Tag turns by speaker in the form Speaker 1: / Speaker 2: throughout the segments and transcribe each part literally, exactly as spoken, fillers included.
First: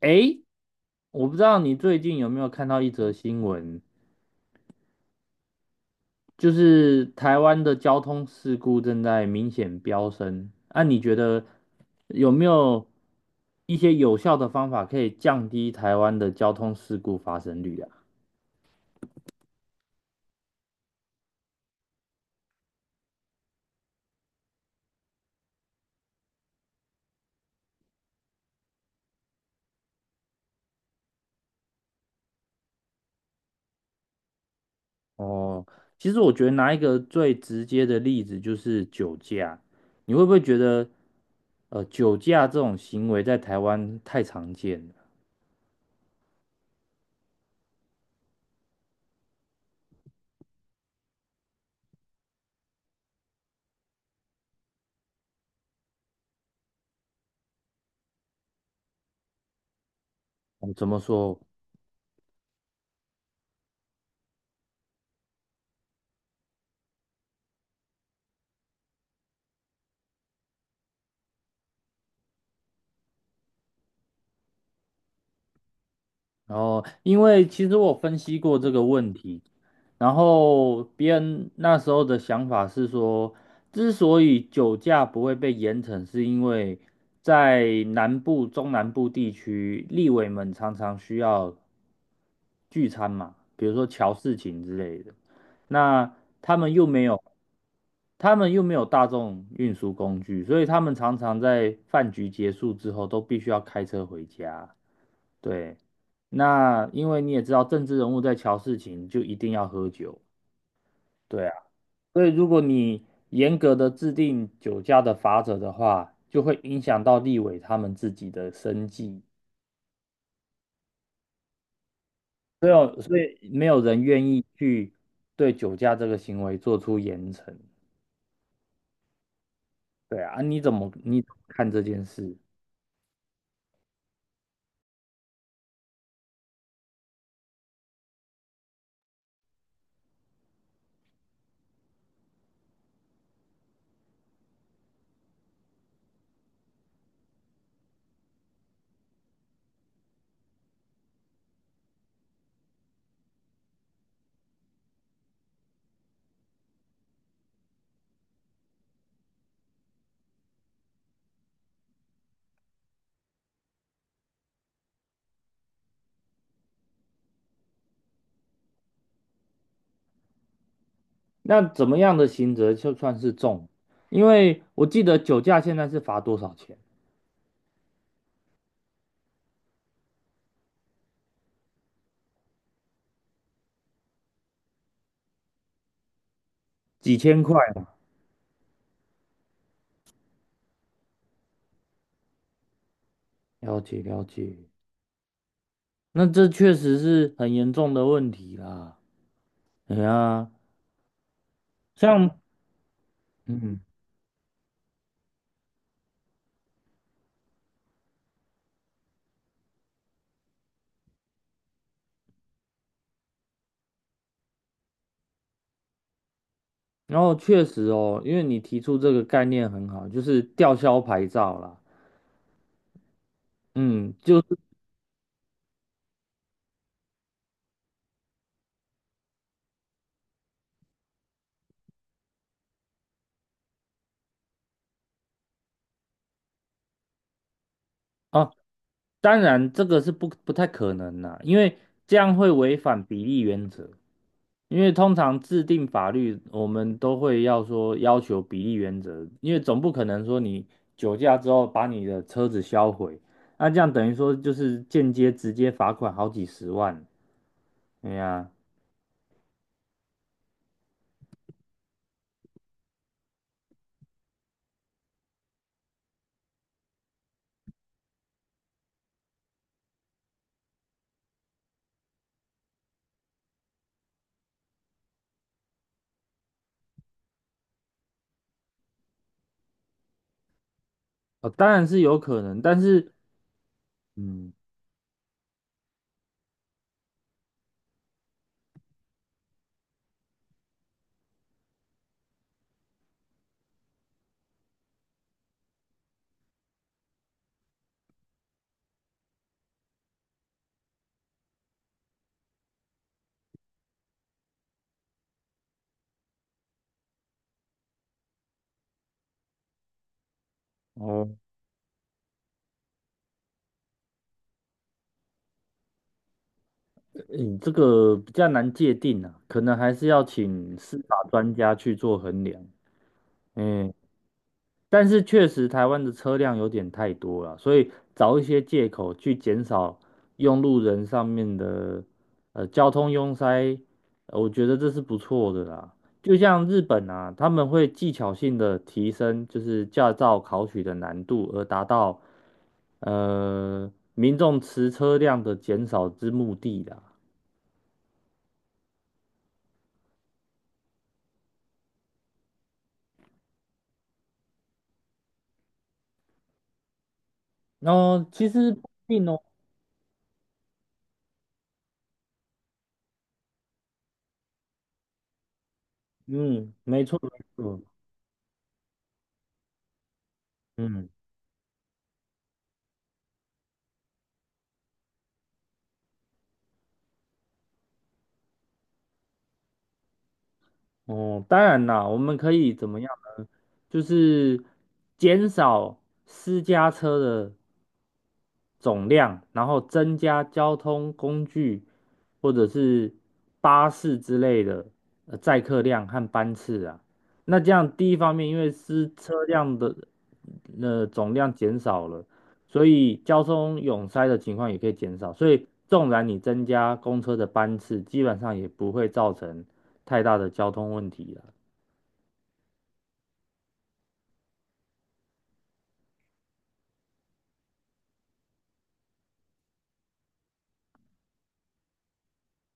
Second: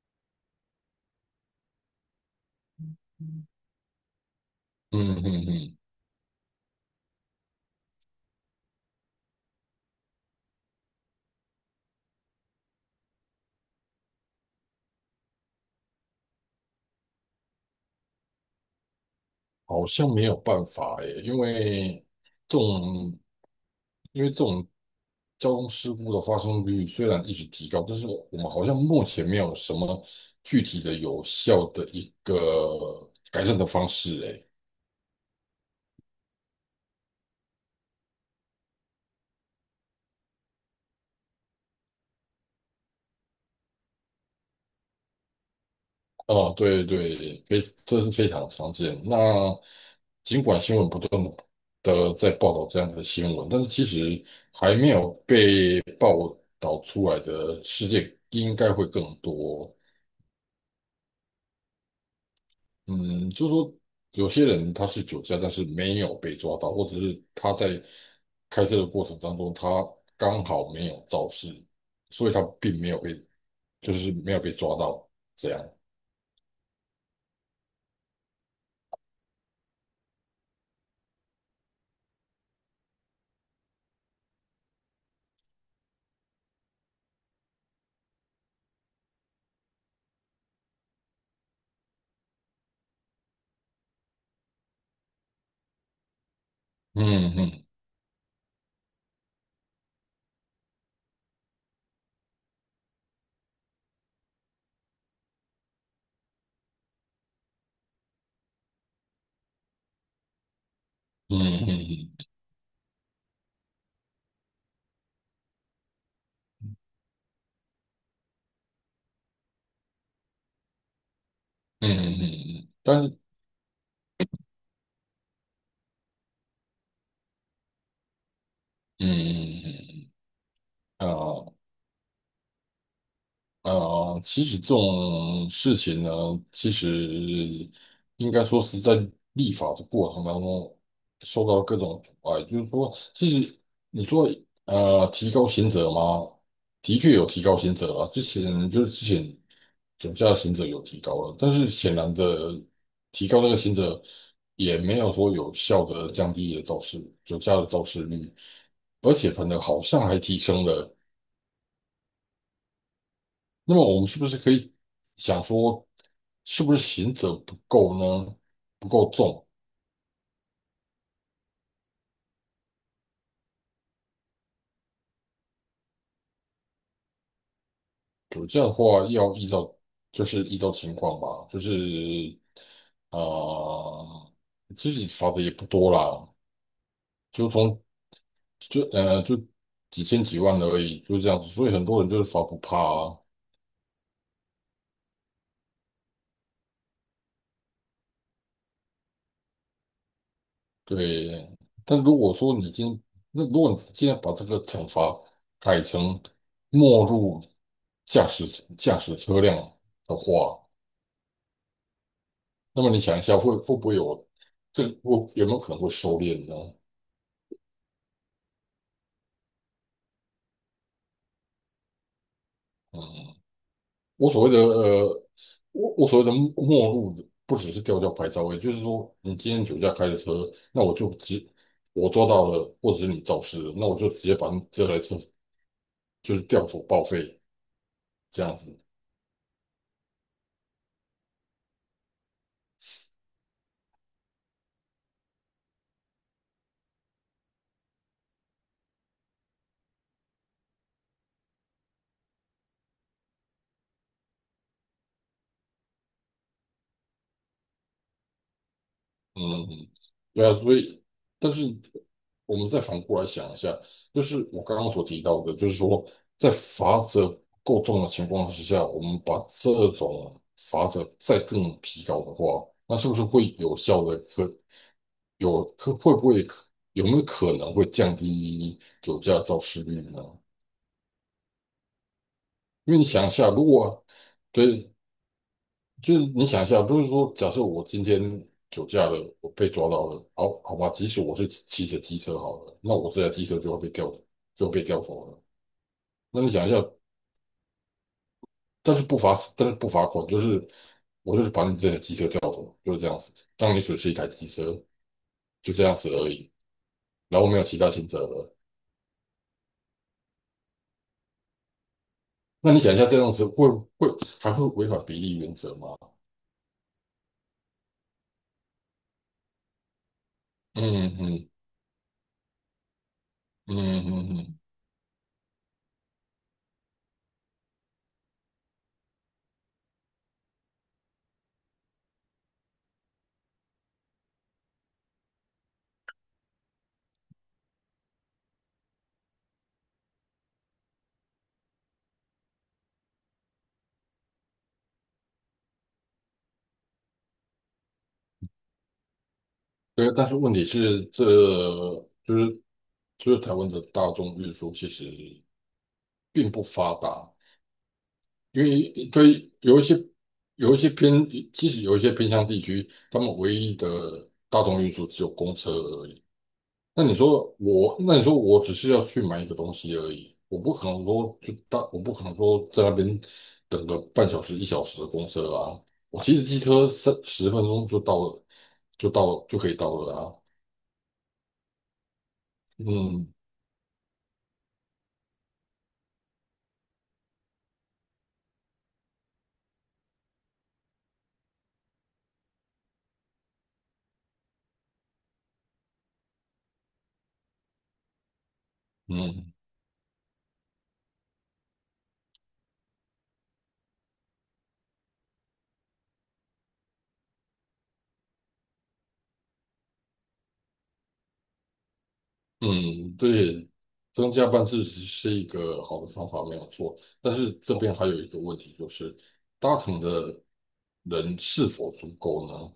Speaker 1: 诶，我不知道你最近有没有看到一则新
Speaker 2: 嗯
Speaker 1: 闻，
Speaker 2: 嗯嗯，
Speaker 1: 就是台湾的交通事故正在明显飙升。那、你觉得有没有一些有效的方法可以降低台湾的交通事故发生率啊？
Speaker 2: 好像没有办法诶，因为这种因为这种交通事故的发生率虽然一直提高，但是我们好像目前没有什么具体的有效的一个改善的方式诶。
Speaker 1: 哦，其实我觉得拿一个最直接的例子就是酒驾，你会不会觉得呃酒驾这种行为在台湾太常见了？
Speaker 2: 哦，对对，非这是非常常见。那尽管新闻不断的在报道这样的新闻，但是其实还没有被报道出来的事件应该会更多。
Speaker 1: 哦怎么说？
Speaker 2: 嗯，就是说有些人他是酒驾，但是没有被抓到，或者是他在开车的过程当中，他刚好没有肇事，所以他并没有被，就是没有被抓到这样。
Speaker 1: 然后，因为其实我分析过这个问题，然后别人那时候的想法是说，之所以酒驾不会被严惩，是因为在南部、中南部地区，立委们常常需要聚餐嘛，比如说乔事情之类的，那他们又没有，
Speaker 2: 嗯嗯
Speaker 1: 他们又没有大众运输工具，所以他们常常在饭局结束之后都必须要开车回家。对，那因为你也知道，政治人物在瞧事情就一定要喝酒，
Speaker 2: 嗯
Speaker 1: 对啊，
Speaker 2: 嗯
Speaker 1: 所以如果你严格的制定酒驾的罚则的话，就会影响到立委他们自己的生计，
Speaker 2: 嗯嗯嗯，
Speaker 1: 所
Speaker 2: 嗯
Speaker 1: 以有
Speaker 2: 但是
Speaker 1: 所以没有人愿意去对酒驾这个行为做出严惩，
Speaker 2: 嗯嗯
Speaker 1: 对啊，啊你怎么
Speaker 2: 嗯
Speaker 1: 你怎么
Speaker 2: 啊。
Speaker 1: 看这件事？
Speaker 2: 呃，其实这种事情呢，其实应该说是在立法的过程当中受到各种阻碍。就是说，其实你说呃提高刑责吗？的确有提高刑责啊，之前就是之前驾驾刑责有提高了，但是显然的提高那个刑责也没有说有效的降低了肇事酒驾的肇事率，而且反而好像还提升了。那么我们是不是可以想说，是不是刑责不够呢？不够重？
Speaker 1: 那怎么样的刑责就算是重？因为我记得酒驾现在是罚多少钱？
Speaker 2: 对，这样的话要依照就是依照情况吧，就是啊、呃，其实罚的也不多啦，
Speaker 1: 几千
Speaker 2: 就
Speaker 1: 块
Speaker 2: 从
Speaker 1: 嘛，
Speaker 2: 就呃就几千几万而已，就这样子。所以很多人就是罚不怕啊，
Speaker 1: 了解了解。那这确实是很严重的问题啦。哎呀，
Speaker 2: 对。但如果
Speaker 1: 像
Speaker 2: 说你今那如果你
Speaker 1: 嗯，
Speaker 2: 今天把这个惩罚改成没入驾驶驾驶车辆的话，那么你想一下，会会不会有这个会有没有可能会收敛呢？
Speaker 1: 然后确实哦，因为你提出这个概念很好，就是吊销牌照啦。
Speaker 2: 嗯，
Speaker 1: 嗯，
Speaker 2: 我
Speaker 1: 就
Speaker 2: 所谓
Speaker 1: 是
Speaker 2: 的呃，我我所谓的末末路，不只是吊销牌照，也就是说，你今天酒驾开的车，那我就直我抓到了，或者是你肇事了，那我就直接把你这台车就是吊走报废这
Speaker 1: 啊，
Speaker 2: 样子。
Speaker 1: 当然这个是不不太可能啦，因为这样会违反比例原则。因为通常制定法律，我们都会要说要求比例原则，因为总不可能说你酒驾之后把你的车子销毁，那这样等于说就是间接直接罚款好几十万。哎呀，
Speaker 2: 嗯嗯，对啊，所以，但是我们再反过来想一下，就是我刚刚所提到的，就是说，在罚则不够重的情况之下，我们把这种罚则再更提高的话，那是不是会有效的可有可会不会可有没有可能会降低酒驾肇事率呢？
Speaker 1: 哦，当然是有可能，但
Speaker 2: 因为你
Speaker 1: 是，
Speaker 2: 想一下，如果
Speaker 1: 嗯，
Speaker 2: 对，就是你想一下，不是说假设我今天酒驾了，我被抓到了，好好吧，即使我是骑着机车好了，那我这台机车就会被吊，就会被吊走了。那你想一下，但是不罚，但是不罚款，就是我就是把你这台机车吊走，就是这样子，让你损失一台机车，就这样子而已，然后没有其他刑责了。
Speaker 1: 哦，
Speaker 2: 那你想一下，这样子会会还会违反比例原则吗？
Speaker 1: 你这个比较难界定啊，可能还是要请
Speaker 2: 嗯
Speaker 1: 司法
Speaker 2: 嗯
Speaker 1: 专家去做衡量。
Speaker 2: 嗯
Speaker 1: 嗯，
Speaker 2: 嗯嗯，
Speaker 1: 但是确实台湾的车辆有点太多了，所以找一些借口去减少用路人上面的呃交通拥塞，呃我觉得这是不错的啦。就像日本啊，他们会技巧性的提升就是驾照考取的难度，而达到呃，民众持车辆的减少之目的啦。
Speaker 2: 对，但是问题是这。就是。就是台湾的大众运输其实并不发达，
Speaker 1: 哦，其
Speaker 2: 因
Speaker 1: 实不
Speaker 2: 为
Speaker 1: 一定
Speaker 2: 对
Speaker 1: 哦，
Speaker 2: 于有一些有一些偏，其实有一些偏乡地区，他们唯一的大众运输只有公车而已。
Speaker 1: 嗯，
Speaker 2: 那
Speaker 1: 没
Speaker 2: 你
Speaker 1: 错没
Speaker 2: 说
Speaker 1: 错，
Speaker 2: 我，那你说我只是要去买一个东西而已，我不可能
Speaker 1: 嗯，
Speaker 2: 说就大，我不可能说在那边等个半小时、一小时的公车啊。我骑着机车三十分钟就到了，就到就可以到了啊。
Speaker 1: 哦，当然啦，我们可以怎么样
Speaker 2: 嗯
Speaker 1: 呢？就是减少私家车的总量，然后增加交通工具或者是巴士之类的呃载客量和班次啊。那这样第一方面，因为是车
Speaker 2: 嗯。
Speaker 1: 辆的呃总量减少了，所以交通拥塞的情况也可以减少。所以纵然你增加公车的班次，基本上也不会造成太大的交通问题了。
Speaker 2: 嗯，对，增加班次是一个好的方法，没有错。但是这边还有一个问题，就是搭乘的人是否足够呢？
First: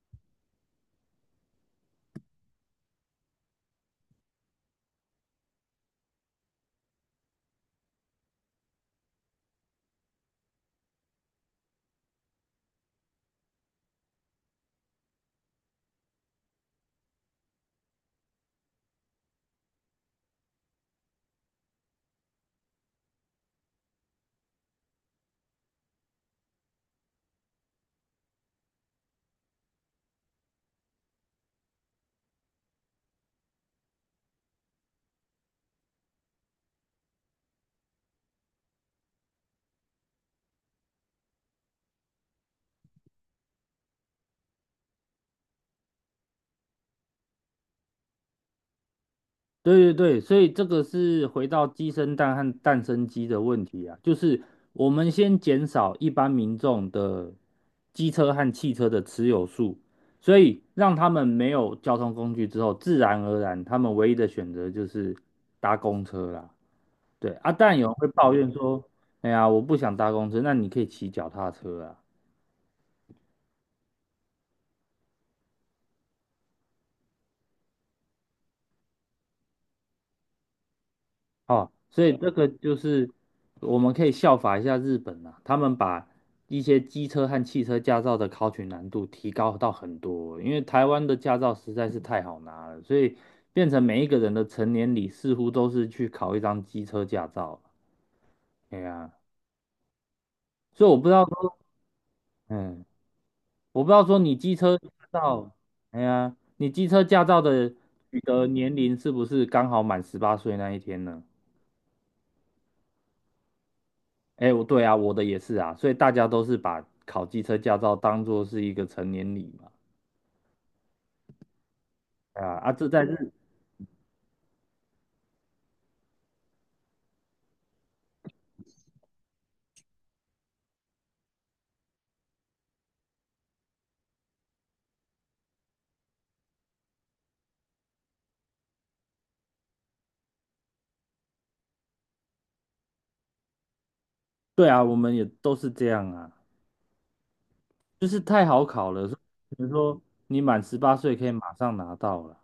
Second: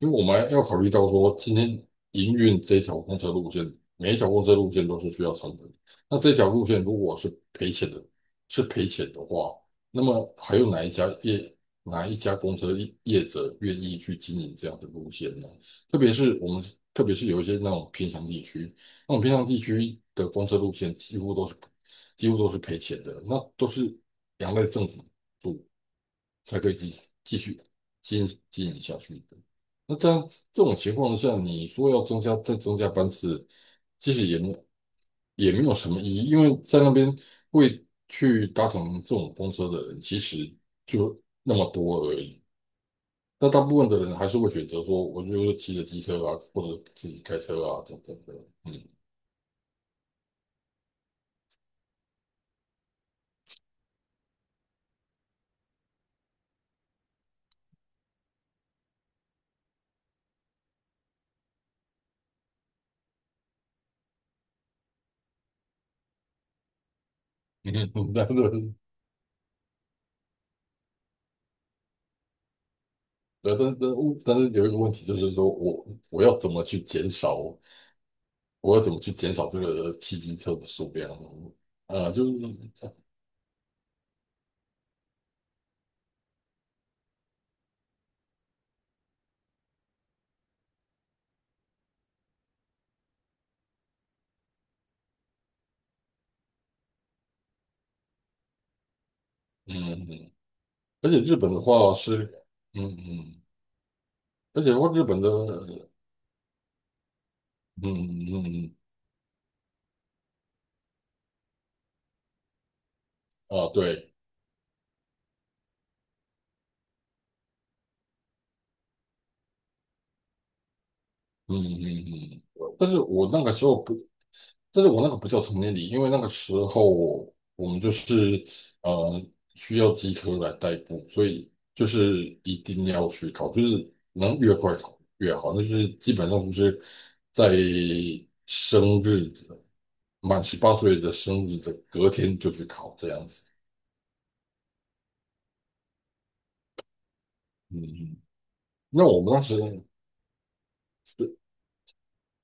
Speaker 2: 因为我们要考虑到说，今天营运这条公车路线，每一条公车路线都是需要成本的。那这条路线如果是赔钱的，是赔钱的话，那么还有哪一家业哪一家公车业业者愿意去经营这样的路线呢？特别是我们，特别是有一些那种偏乡地区。那种偏向地区的公车路线几乎都是几乎都是赔钱的，那都是两赖政府补才可以继继续经营经营下去的。那这样这种情况下，你说要增加再增加班次，其实也没有也没有什么意义，因为在那边会去搭乘这种公车的人，其实就那么多而已。那大部分的人还是会选择说，我就骑着机车啊，或者自己开车啊，等等的。嗯，
Speaker 1: 对对对，所以这个是回到鸡生蛋和蛋生鸡的问题啊，就是我们先减少一般民众的机车和汽车的持有数，所以让他们没有交通工具之后，自然而然他们唯一的选择就是搭公车啦。对啊，
Speaker 2: 嗯，
Speaker 1: 但有人会
Speaker 2: 那
Speaker 1: 抱怨说，哎呀，我不想搭公车，那你可以骑脚踏车啊。
Speaker 2: 对，但但但是有一个问题就是说我我要怎么去减少，我要怎么去减少这个汽机车的数量
Speaker 1: 哦，所
Speaker 2: 呃，啊
Speaker 1: 以
Speaker 2: 就
Speaker 1: 这
Speaker 2: 是
Speaker 1: 个就是我们可以效法一下日本啊，他们把一些机车和汽车驾照的考取难度提高到很多，因为台湾的驾照实在是太好拿了，所以变成每一个人的成年礼似乎都是去考一张机车驾照。哎呀，
Speaker 2: 嗯嗯，
Speaker 1: 所以我不
Speaker 2: 而
Speaker 1: 知
Speaker 2: 且
Speaker 1: 道
Speaker 2: 日本
Speaker 1: 说，
Speaker 2: 的话是嗯
Speaker 1: 嗯，
Speaker 2: 嗯，
Speaker 1: 我不知道说你机
Speaker 2: 而且
Speaker 1: 车
Speaker 2: 的
Speaker 1: 驾
Speaker 2: 话日本的
Speaker 1: 照，
Speaker 2: 嗯
Speaker 1: 哎呀，你机车驾照的
Speaker 2: 嗯
Speaker 1: 取得年
Speaker 2: 嗯
Speaker 1: 龄是不是刚好满十八岁那一天呢？
Speaker 2: 嗯啊对，
Speaker 1: 哎，我对啊，我的也是啊，所以大家都是把考机车驾照当做是一个成年礼嘛。
Speaker 2: 嗯嗯嗯，
Speaker 1: 啊啊，
Speaker 2: 嗯
Speaker 1: 这
Speaker 2: 但是
Speaker 1: 在
Speaker 2: 我
Speaker 1: 日，
Speaker 2: 那个时候不。但是我那个不叫成年礼，因为那个时候我们就是呃需要机车来代步，所以就是一定要去考，就是能越快考越好。那就是基本上就是在生日的满十八岁的生日的隔天就去考这样子。
Speaker 1: 对啊，我们也都是这样啊，就
Speaker 2: 嗯，
Speaker 1: 是太好考
Speaker 2: 那
Speaker 1: 了，所
Speaker 2: 我们当
Speaker 1: 以
Speaker 2: 时
Speaker 1: 比如说你满十八岁可以马上拿到了。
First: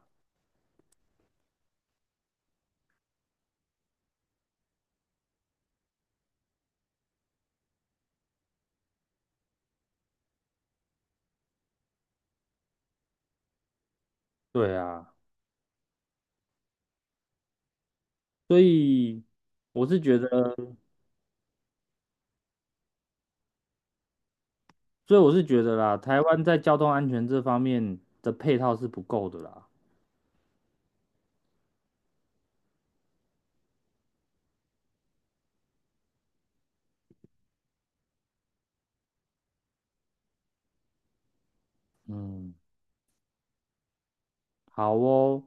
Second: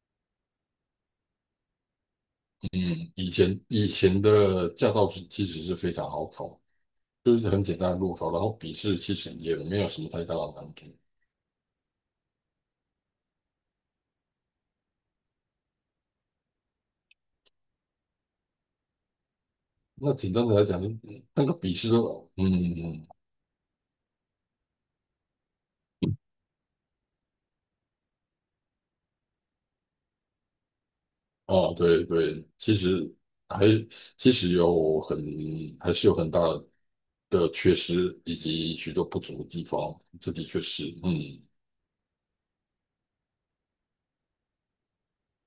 Speaker 2: 嗯以前以前的驾照是其实是非常好考，就是很简单的路考，然后笔试其实也没有什么太大的难度。
Speaker 1: 对啊，所以我是
Speaker 2: 那
Speaker 1: 觉得，
Speaker 2: 简单的来讲，那个笔试都，嗯，嗯
Speaker 1: 所以我是觉得啦，台湾在交通安全这方面的配套是不够的啦。
Speaker 2: 哦，对对，其实还其实有很还是有很大的缺失，以及许多不足的地方，这的确是，嗯
Speaker 1: 嗯，好哦，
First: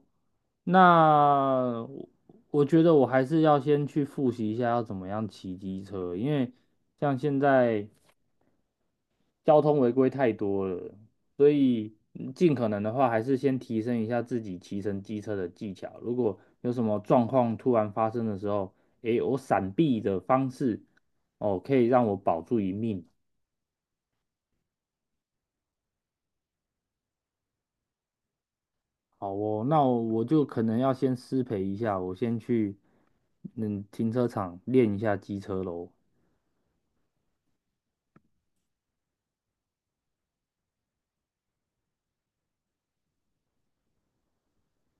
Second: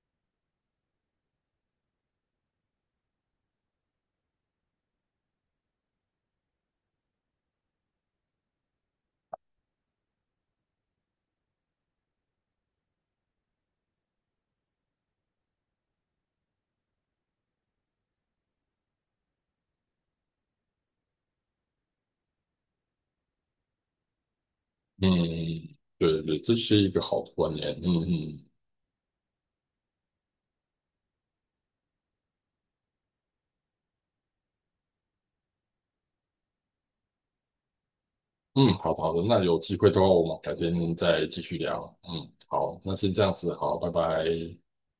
Speaker 1: 那我我觉得我还是要先去复习一下要怎么样骑机车，因为像现在交通违规太多了，所以嗯尽可能的话还是先提升一下自己骑乘机车的技巧。如果有什么状况突然发生的时候，诶，我闪避的方式，哦，可以让我保住一命。
Speaker 2: 嗯，对对，这是一个好的观念，嗯嗯
Speaker 1: 好哦，那我我就可能要先失陪一下，我先去嗯停车场练一下机车喽。
Speaker 2: 嗯，好的好的，那有机会的话，我们改天再继续聊，嗯，好，那先这样子，好，拜拜。